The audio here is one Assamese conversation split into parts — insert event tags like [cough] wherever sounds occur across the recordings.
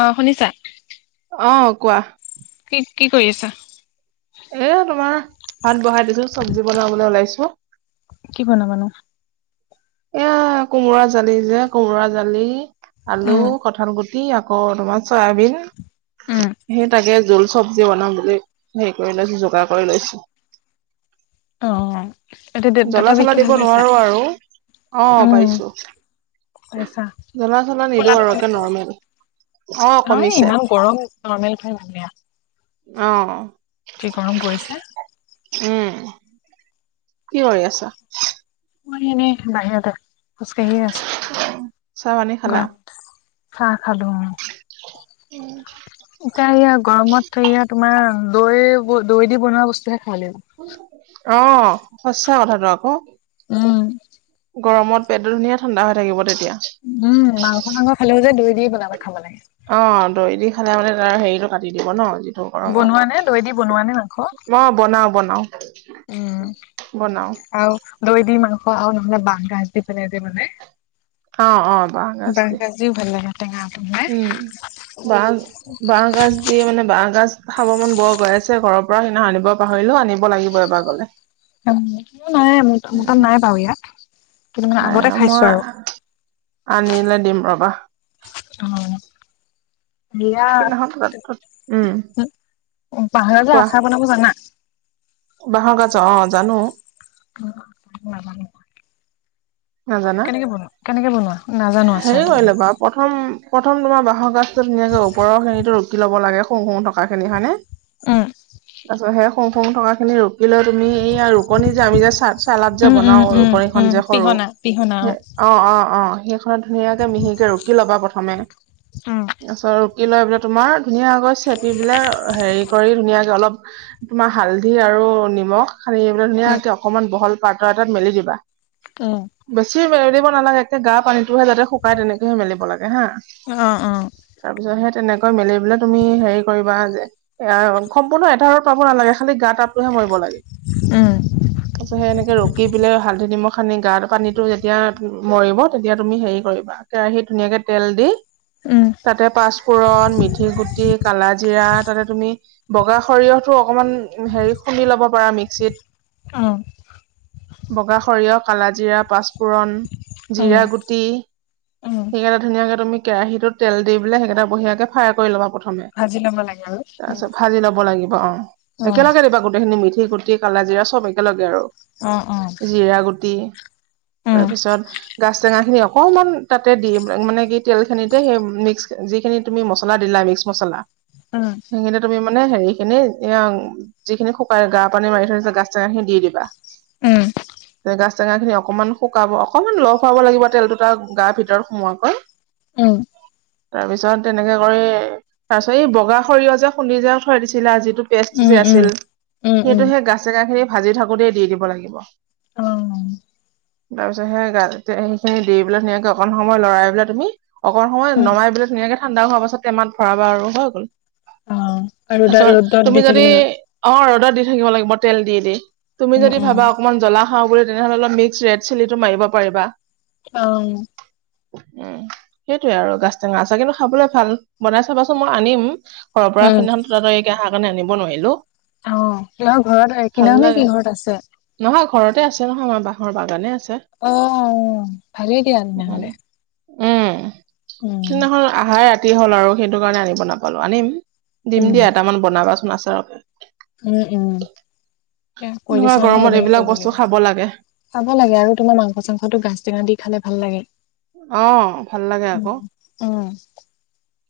অ শুনিছা অ কোৱা কি কি কৰি আছা এ তোমাৰ ভাত বহাই দিছো চব্জি বনাবলৈ ওলাইছো কি বনাবা এয়া কোমোৰা দালি যে কোমোৰা দালি আলু উম কঠাল গুটি কি আকৌ তোমাৰ চয়াবিন উম সেই তাকে জোল চব্জি বনাম বুলি হেৰি কৰি লৈছো যোগাৰ কৰি লৈছো অ এতিয়া দাঁতৰ জ্বলা চলা বিষটো দিব ভাল পাইছা নোৱাৰো আৰু অ পাইছো আছা নিদো ফোলাটো আৰু একে কমছিলে নৰ্মেল অ নহয় কমিছে ইমান গৰম নৰ্মেল থয় মানুহে অ কি গৰম পৰিছে উম কি কৰি আছা এনেই বাহিৰতে খোজকাঢ়িয়ে চাহ পানী আছো গৰম চাহ খালো উম এতিয়া এইয়া গৰমত এয়া তোমাৰ দৈ দৈ দি বনোৱা বস্তুহে খাব লাগিব অ সঁচা কথাটো আক উম গৰমত পেটটো ধুনীয়া ঠাণ্ডা হৈ থাকিব তেতিয়া উম মাংস চাংস খালেও যে দৈ দি বনাব খাব লাগে অ দৈ দি খালে মানে তাৰ হেৰিটো কাটি দিব ন গৰমত বনোৱা নে দৈ দি বনোৱা নে মাংস অ বনাও বনাও উম বনাও আৰু দৈ দি মাংস আৰু নহলে বাঁহ গাজ দি পেলাই দি পেলাই যে বনাই অ অ বাহ গছ দি যি ভাল লাগে টেঙা বনাই উম বা বাহ গাজ দি মানে বাহ গাজ খাব মন বৰ গৈ আছে ঘৰৰ পৰা সেইদিনা আনিব পাহৰিলো আনিব লাগিব এবাৰ কলে মোৰটো নাই মোৰ তাত নাই বাৰু ইয়াত কিন্তু মানে নাই ন আগতে মই খাইছো আৰু আনিলে দিম ৰবা অ দিয়াত সিদিনাখন তাত উম বাঁহ গাজৰ কোৱা আচাৰ বনাব জানা বাঁহৰ গাজৰ অ জানো অ নাজানোঁ নাজানা কেনেকে বনোৱা কেনেকে বনোৱা নাজানো হেৰি আচাৰটো কৰি বনাব লবা প প্ৰথম প্ৰথম তোমাৰ বাঁহৰ গাজটো ধুনীয়াকে ওপৰৰ খিনিটো ৰুকি ল'ব লাগে হুং হুং থকা খিনি হয়নে উম তাৰপছত সেই হুংহুং থকা খিনি ৰু লৈ তুমি এইয়া ৰুকনি যে আমি যে চ চালাদ যে উম উম বনাও উম উম ৰুকনিখন যে সৰু পিহনা পিহনা অ অ অ সেইখনত ধুনীয়াকে মিহিকে ৰুকি লবা প্ৰথমে উম তাৰপিছত কি লৈ পেলে তোমাৰ ধুনীয়াকৈ চেপি বোলে হেৰি কৰি ধুনীয়াকে অলপ তোমাৰ হালধি আৰু নিমখ সানি পেলাই উম ধুনীয়াকে অকমান বহল পাত্ৰ এটাত মেলি দিবা উম বেছি মেলিব নালাগে একে গা পানীটোহে যাতে শুকাই তেনেকেহে মেলিব লাগে হা অ অ তাৰপিছত সেই তেনেকৈ মেলি পেলাই তুমি হেৰি কৰিবা যে সম্পূৰ্ণ এটা ৰ'দ পাব নালাগে খালি গা তাপটোহে মৰিব লাগে উম তাৰ পিছত সেনেকে ৰুকি পেলাই হালধি নিমখ সানি গা পানীটো যেতিয়া মৰিব তেতিয়া তুমি হেৰি কৰিবা কেৰাহিত ধুনীয়াকে তেল দি উম তাতে পাঁচফোৰণ মিঠি গুটি কালাজিৰা তাতে তুমি বগা সৰিয়হতো অকনমান হেৰি খুন্দি লব পাৰা মিক্সিত অঁ। বগা সৰিয়হ, কালাজিৰা, পাঁচফোৰণ, জিৰা গুটি টি উম উম সেইকেইটা ধুনীয়াকে তুমি কেৰাহীটোত তেল দি পেলায় সেইকেইটা বঢ়িয়াকে ফ্ৰাই কৰি ল'বা প্ৰথমে। ভাজি ল'ব লাগে আৰু তাৰ পিছত ভাজি ল'ব লাগিব অঁ' অ একেলগে দিবা গোটেইখিনি মিঠি গুটি, কালা জিৰা চ'ব একেলগে আৰু অ অ জিৰা গুটি উম তাৰপিছত গাছ টেঙাখিনি অকণমান তাতে দি মানে কি তেলখিনিতে সেই মিক্স যিখিনি তুমি মছলা দিলা মিক্স মছলা। উম। সেইখিনি তুমি মানে হেৰি খিনি এ যিখিনি শুকাই গা পানী মাৰি থৈছে [unintelligible] খিনি দি দিবা। উম। গাছ টেঙা খিনি অকনমান শুকাব, অকমান লগ খুৱাব লাগিব তেল দুটা গা ভিতৰত সোমোৱাকৈ। উম তাৰপিছত তেনেকে কৰি তাৰপিছত এই বগা সৰিয়হ যে খুন্দি যে থৈ দিছিলে আৰু যিটো তেজটো উম যে আছিল। উম উম সেইটো উম সেই গাচ টেঙাখিনি ভাজি থাকোতেই দি দিব লাগিব। অ তাৰপিছত সেই গা এ সেইখিনি দি পেলাই ধুনীয়াকে অকন সময় লৰাই পেলাই তুমি অকণ সময় উম নমাই বেলে ধুনীয়াকে ঠাণ্ডা হোৱা পাছত টেমাত ভৰাবা আৰু হৈ গ'ল। অঁ' আৰু ৰদ ৰ'দত দি থাকিলে হ'ল। অঁ' ৰ'দত দি থাকিব লাগিব তেল দি দি, তুমি যদি ভাবা অ অকণমান জ্বলা খাওঁ বুলি তেনেহ'লে অলপ মিক্স ৰেড চিলিটো মাৰিব পাৰিবা। অ'। উমঁ' সেইটোয়ে আৰু গাছ টেঙা আচাৰ, কিন্তু খাবলৈ ভাল, বনাই চাবাচোন মই আনিম। ঘৰৰ পৰা অ সিদিখন তুতাতাৰিকে অহাৰ কাৰণে আনিব নোৱাৰিলো। অহ' [unintelligible] ঘৰত ভাল কিনা নে লাগে। কি ঘৰত আছে? নহয় ঘৰতে আছে নহয় আমাৰ বাঁহৰ বাগানে আছে। অঁ' ভালেই দিয়া তেনেহ'লে। উমঁ' উম সেইদিনাখন আহাই ৰাতি হ'ল আৰু সেইটো কাৰণে আনিব নাপালো, আনিম। উম দিম দিয়া, এটামান বনাবাচোন আচাৰকে। উম, উম। উম, কৰিছা নহয় গৰমত তেনেকে এইবিলাক কৰিব বস্তু লাগিব। খাব লাগে খাব লাগে আৰু তোমাৰ মাংস-চাংসটো গাজ টেঙা দি খালে ভাল লাগে। অঁ' ভাল লাগে উম আকৌ। অ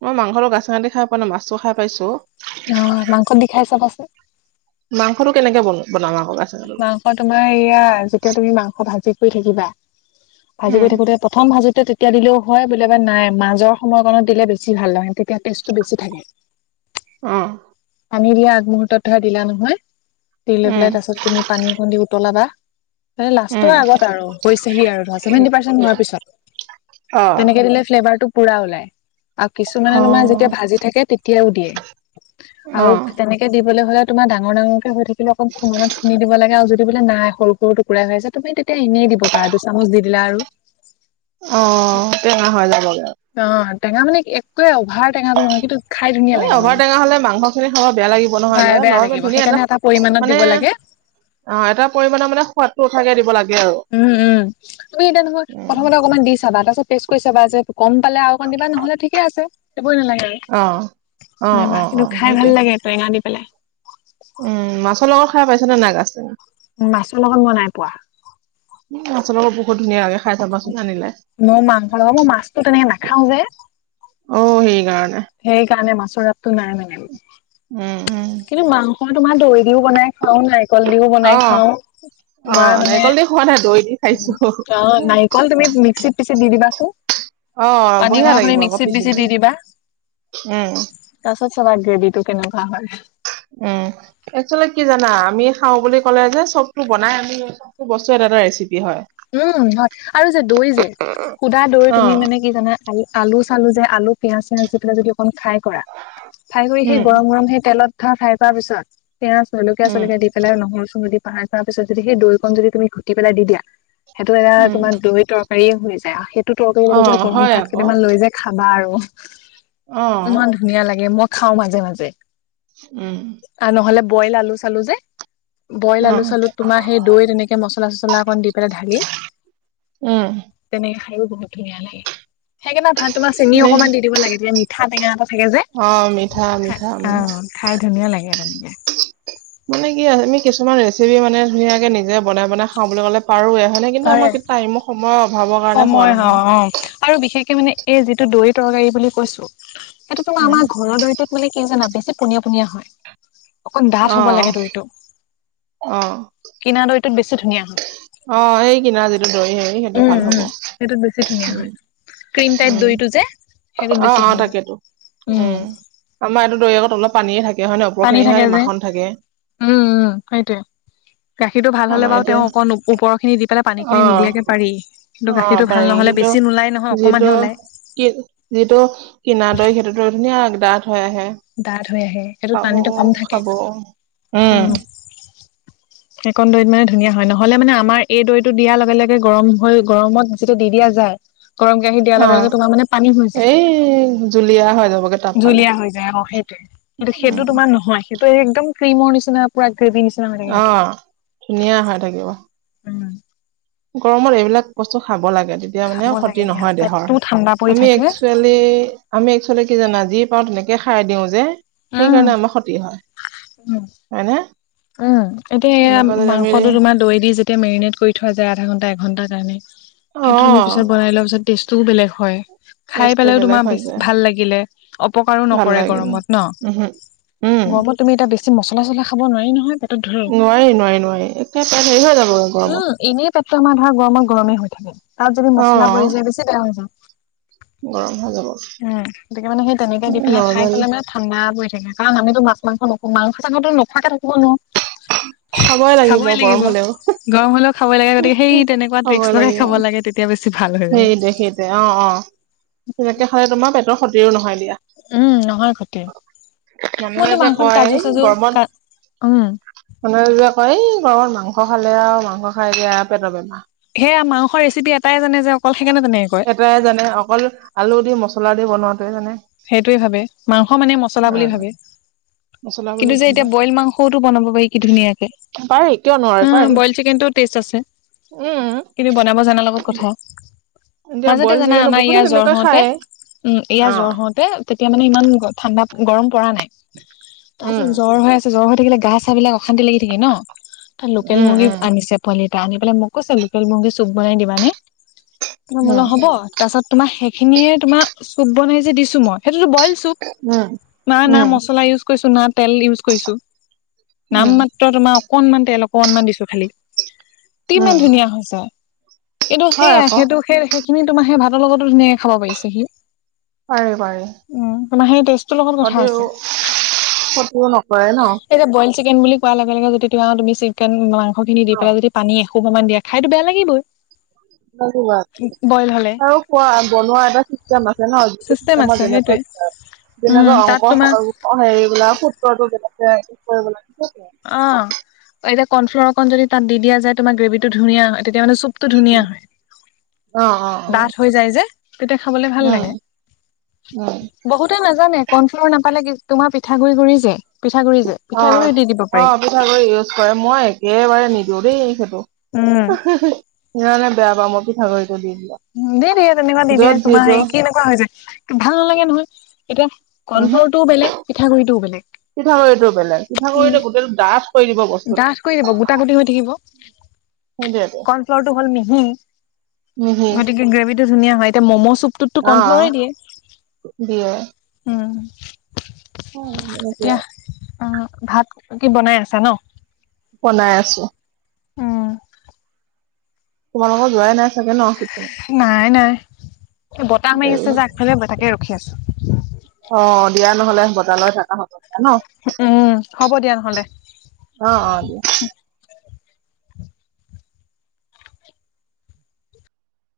মই মাংস লগত গাজ টেঙাদি খাই পোৱা নাই, মাছটো খাই পাইছো। অহ' মাংসত দি খাই চাবা চোন। মাংসটো কেনেকে বন বনাম আকৌ গাজ টেঙাটো মাংস তোমাৰ এইয়া যেতিয়া তুমি মাংস ভাজি কৰি থাকিবা ভাজি উম কৰি থাকোতে প্ৰথম ভাজোতে তেতিয়া দিলেও হয় বোলে বা নাই মাজৰ সময়কণত দিলে বেছি ভাল হয়। তেতিয়া টেষ্টটো বেছি থাকে। অঁ। পানী দিয়া আগমূহুৰ্তত ধৰা দিলা নহয় দি লৈ উম পেলাই তাৰ পাছতে তুমি পানী অকণ দি উতলাবা। মানে উম লাষ্টৰ আগত আৰু হৈছেহি আৰু ধৰা ছেভেন্টি পাৰ্চেণ্ট হোৱাৰ পিছত। অ তেনেকে দিলে ফ্লেভাৰটো পুৰা ওলাই আৰু অ কিছুমানে তোমাৰ যেতিয়া ভাজি থাকে তেতিয়াও দিয়ে। অ আৰু তেনেকে দিবলৈ হ'লে তোমাৰ ডাঙৰ ডাঙৰকে হৈ থাকিলো অকণ খুন্দনাত খুন্দি দিব লাগে আৰু যদি সেইটো বোলে নাই সৰু সৰু টুকুৰাই হৈ আছে, তুমি তেতিয়া এনেই দিব পাৰা দুচামোচ দি দিলা আৰু। অঁ' টেঙা হৈ যাবগে আৰু। অঁ' টেঙা মানে একোৱে অভাৰ টেঙাটো নহয় কিন্তু খাই ধুনীয়া এই লাগে মানে অভাৰটেঙা হ'লে মাংস খিনি খাব বেয়া লাগিব নহয় বেয়া নহয় বেয়া নৰৱে লাগিব ধুনীয়া এটা সেইকাৰণে পৰিমাণত মানে দিব লাগে অ এটা পৰিমাণৰ মানে সোৱাদটো উঠাকে দিব লাগে আৰু উম উম তুমি এতিয়া নহয় উম প্ৰথমতে অকণমান দি চাবা তাৰপাছত পেষ্ট কৰি চাবা যে কম পালে আৰু অকণ দিবা নহ'লে ঠিকে আছে চবই নালাগে অ অ অ আৰু অ কিন্তু খাই সেইটোৱে ভাল লাগে টেঙা দি পেলাই উম মাছৰ লগত খাই পাইছা নে গাছ টেঙা উ মাছৰ মই নাই পোৱা মাছৰ লগত বহুত ধুনীয়া লাগে খাই চাবাচোন আনিলে মই মাংস লগ মই মাছতো তেনেকে নাখাও যে অঔ সেই কাৰণে সেইকাৰণে মাছৰ আপতটো নাই মানে উম উম কিন্তু মাংস তোমাৰ দৈ দিও বনাই খাও নাৰিকল দিও অ বনাই খাও। অ তোমাৰ মানে নাৰিকল দি খোৱা নাই দৈ দি খাইছো অ, নাৰিকল তুমি মিক্সিত পিছি দি দিবাচোন। অ পানী বঢ়িয়া অকণৰ সতি লাগিব আকৌ মিক্সিত পিচি দি দিলে দিবা। উম তাৰপাছত চবা গ্ৰেভিটো কেনেকুৱা হয়। উম। [unintelligible] কি জানা আমি খাওঁ বুলি ক'লে যে চবটো বনাই আমি চবতটো বস্তু এটা এটা ৰেচিপি হয়। উম, হয় আৰু যে দৈ যে সুদা দৈ অ তুমি মানে কি জানা আলু আলু-চালু যে আলু পিয়াজ-চিয়াজ দি পেলাই যদি অকমান ফ্ৰাই কৰা, ফ্ৰাই কৰি সেই উম গৰম-গৰম সেই তেলত ধৰা ফ্ৰাই কৰা পিছত পিয়াজ উম জলকীয়া-চলকীয়া দি পেলাই নহৰু-চহৰু দি [unintelligible] পিছত যদি সেই দৈকন যদি তুমি ঘুটি পেলাই দি দিয়া, সেইটো এটা উম তোমাৰ দৈ তৰকাৰী হৈ যায় আৰু সেইটো তৰকাৰিৰ অ লগত যে গৰম হয় ভাত আকৌ কেইটামান লৈ যে খাবা আৰু অ ইমান ধুনীয়া লাগে মই খাও মাজে-মাজে। উম। আৰু নহ'লে বইল আলু চালু যে বইল অ আলু চালুত তোমাৰ সেই দৈ তেনেকে মচলা চচলা অকণ দি পেলাই ঢাকি উম তেনেকে খায়ও বহুত ধুনীয়া লাগে। সেইকেইটা ভাত তোমাৰ চেনি এনে অকণমান দি দিব লাগে তেতিয়া মিঠা টেঙা এটা থাকে যে অ মিঠা মিঠা উম অ খাই ধুনীয়া লাগে তেনেকে মানে কি আমি কিছুমান ৰেচিপি মানে ধুনীয়াকে নিজে বনাই বনাই খাওঁ বুলি ক'লে পাৰো হয় নে কিন্তু পাৰে আমাৰ টাইমৰ সময়ৰ অভাৱৰ কাৰণে খোৱা সময় হয় নহয় অ আৰু বিশেষকে মানে এই যিটো দৈ তৰকাৰী বুলি কৈছো এইটো তোমাৰ উম আমাৰ ঘৰৰ দৈটোত বোলে কি জানা বেছি পনীয়া পনীয়া হয়। অকণ ডাঠ অ হ'ব লাগে দৈটো অ কিনা দৈটোত বেছি ধুনীয়া হয়। অ সেই কিনাৰ যিটো দৈ হেৰি সেইটো ভাল উ হ'ব। সেইটোত বেছি ধুনীয়া উম হয় ক্ৰীম টাইপ উম দৈটো যে সেইটোত অ বেছি অ ভাল হয়। তাকেতো উম আমাৰ এইটো দৈ আকৌ তলত পানীয়ে থাকে হয় ন পানী ওপৰখিনিহে থাকে যে মাখন থাকে। উম উম সেইটোৱে গাখীৰটো ভাল হলে আমাৰ বাৰু এতিয়া তেওঁ অক ওপৰৰখিনি দি পেলাই অ পানীখিনি নিদিয়াকে পাৰি কিন্তু অ গাখীৰটো ভাল পাৰি নহ'লে কিন্তু বেছি নোলাই নহয় অকমানহে যিহেতু ওলাই কি যিটো কিনা দৈ সেইটো টো ধুনীয়াকে দাথ হৈ আহে ডাত হৈ আহে সেইটো খাব পানীটো কম থাকে খাব উম সেইকণ দৈত মানে ধুনীয়া হয় নহলে মানে আমাৰ এই দৈটো দিয়াৰ লগে লগে গৰম হৈ গৰমত এইটো দি দিয়া যায়। গৰম কেৰাহীত দিয়াৰ লগে অ লগে তোমাৰ মানে পানী হৈ যায়, এই জুলীয়া হৈ যাবগে তাপ পালে জুলিয়া হৈ যায় অঁ সেইটোয়ে। কিন্তু উম সেইটো তোমাৰ নহয়, সেইটো একদম ক্ৰীমৰ নিচিনা পুৰা গ্ৰেভি নিচি অহঁ ধুনীয়া হৈ থাকিব। উম। গৰমত এইবিলাক বস্তু খাব লাগে, তেতিয়া মানে খাব লাগে ক্ষতি দিয়া নহয় দেহৰ পেটটোও ঠাণ্ডা ন। পৰি আমি থাকে এক্সুৱেল মি আমি এক্সুৱেল কি জানা যি পাওঁ তেনেকে খাই দিওঁ যে। উম, সেইকাৰণে আমাৰ ক্ষতি হয়। উম হয়নে উম এইটো এয়া এনেকুৱা যদি আমি মাংসটো তোমাৰ দৈ দি যেতিয়া মেৰিনেট কৰি থোৱা যায় আধা ঘণ্টা এঘন্টাৰ কাৰণে অ সেইটো তুমি পিছত বনাই লোৱা পিছত টেষ্টটোও বেলেগ হয়। খাই টেষ্টটো পেলাইও বেলেগ তোমাৰ হৈ বেছি যায় ভাল লাগিলে অপকাৰো ভাল নকৰে লাগিল গৰমত ন। উহু উম গৰমত তুমি এতিয়া বেছি মছলা চছলা খাব নোৱাৰি ন। নোৱাৰি নোৱাৰি নোৱাৰি একে তাৰে হেৰি হৈ যাব আৰু গৰমত। উম, এনেই পেটটো আমাৰ ধৰা গৰমত গৰমে হৈ থাকে, তাত যদি অ মছলা পৰি যায় বেছি বেয়া হৈ যায়। গৰম হৈ যাব উম, গতিকে মানে সেই তেনেকে দি পেলাই খাই নৰ্মেল পেলাই মানে ঠাণ্ডা পৰি থাকে, কাৰণ আমিতো মাছটো মাংসতো নহুমাও মাছ মাংসটো ত নোখোৱাকে থাকিব নোৱাৰো। খাবই লাগিব গৰম হলেও। গৰম হলেও খাব লাগে, গতিকে সেই তেনেকুৱা খাবই ট্ৰিক্স লগাই লাগিব খাব লাগে তেতিয়া বেছি ভাল হয়। সেইটোৱে সেইটোৱে, অঁ অঁ তেনেকে হলে তোমাৰ পেটৰ ক্ষতিয়ো নহয় দিয়া। উম নহয় ক্ষতি মানুহে মইতো যে মাংসত কয় কাজু চাজু কা উম। মানুহজনে কয় এই ঘৰত মাংস খালে আৰু মাংস খাই এয়া পেটৰ বেমাৰ। সেয়া মাংস ৰেচিপি এটাই জানে যে অকল সেইকাৰণে তেনেকে কয়। তাই জানে অকল আলু দি মছলা দি বনোৱাতোৱে জানে। সেইটোৱে ভাৱে, মাংস মানে মচলা বুলি উম ভাবে। মছলা বুলি কিন্তু যে ভাবে এতিয়া বইল মাংসওটো বনাব পাৰি কি ধুনীয়াকে। পাৰি কিয় নোৱাৰে অঁ পাৰি বইল চিকেনটো টেষ্ট আছে, উম কিন্তু বনাব জানাৰ লগত কথা। এতিয়া মাজতে বইল জানা চিকেনো আমাৰ বহুতে ইয়াৰ জ্বৰ তেনেকৈ হওতে খায় উম ইয়াৰ অ জ্বৰ হওঁ তে তেতিয়া মানে ইমান ঠাণ্ডাত গৰম পৰা নাই। তাৰ উম পিছত জ্বৰ হৈ আছে জ্বৰ হৈ থাকিলে গা চা বিলাক অশান্তি লাগি থাকে ন, তাৰ লোকেল উম মুৰ্গী উম আনিছে পোৱালিত। এ আনি পেলাই মোক কৈছে লোকেল মুৰ্গী চুপ বনাই দিবানে মই বোলো উম হ'ব। তাৰপাছত তোমাৰ সেইখিনিয়ে তোমাৰ চুপ বনাই যে দিছো মই, সেইটোতো বইল চুপ, উম না না উম মচলা ইউজ কৰিছো না তেল ইউজ কৰিছো, নাম উম মা ত্ৰ তোমাৰ অকনমান তেল অকনমান দিছো খালি, কিমান উম ধুনীয়া হৈছে। এইটো হয় সেয়া আকৌ সেইটো সেই সেইখিনি তোমা সে ভাতৰ লগতো ধুনীয়াকে খাব পাৰিছে সি। পাৰি পাৰি। উম তোমা সেই টেষ্ট ক্ষতি ক্ষতিও নকৰে ন। এতিয়া বইল চিকেন বুলি কোৱাৰ লগে লগে যদি তোমা তুমি চিকেন মাংস খিনি দি অ পেলাই যদি পানী আহঁ অকণমান দিয়া খাইটো বেয়া লাগিবই। মৰ্ণী বইল হলে ৱাৰ্ক আৰু খোৱা বনোৱা এটা চিষ্টেম আছে ন, তে যিটো চিষ্টেম চিষ্টেমত আছে সেইটোৱে যেনেকৈ উম যেনেকৈ তাত অংক তোমাৰ অ হেৰি বোলা সূত্ৰটো কেনেকে কি কৰিব লাগে সেইটোৱে আও। অঁ এতিয়া কৰ্ণফ্লাৰ অকণ যদি তাত দি দিয়া যায়, তোমাৰ গ্ৰেভি টো ধুনীয়া হয় তেতিয়া মানে চুপ টো ধুনীয়া। অ', অ', অ', ডাঠ হৈ যায় যে তেতিয়া খাবলে ভাল উম, লাগে। উম। বহুতে নাজানে কনফ্লৰ নাপালে কি তোমাৰ পিঠা গুৰি় গুৰি যে পিঠাগুৰি যে পিঠাগুৰি দি দিব। পাৰি অঁ পিঠাগুড়ি ইউজ কৰে মই একেবাৰে নিদিওঁ দেই সেইটো। উম সেইকাৰণে বেয়া পাওঁ মই পিঠাগু়টো। দি দিয়ে তেনেকুৱা দি দিয়ে তোমাৰ হেৰি কেনেকুৱা হৈ যায় ভাল নালাগে নহয়। এতিয়া কলফ্লৰটোও বেলেগ পিঠাগুড়িটোও বেলেগ। পিঠা গুৰিটো বেলেগ পিঠা উম গুৰিটো গোটেইটো ডাঁঠ ডাঠ কৰি দিব। গোটা গুটি হৈ থাকিব কন সেইটোৱেটো। কনফ্লৰটো হ'ল মিহি মিহি গতিকে গ্ৰেভি টো ধুনীয় হয়। এতিয়ান মম চুপ টোত ত' অ', কৰনফ্লৰে দিয়ে। উম হয় [unintelligible] আৰু অঁ ভাত কি বনাই আছা ন। বনাই আছো। তোমালোকৰ যোৱাই নাই চাগে ন সেইফালে নাই নাই। এ বতাহ মাৰি দেৰি আছে যে হ'ল। আগফালে বতাকে ৰখি আছো। অঁ দিয়া নহ'লে বতালৈ থকা হতে ন। উ উম। হ'ব দিয়া নহ'লে অঁ অঁ দিয়া।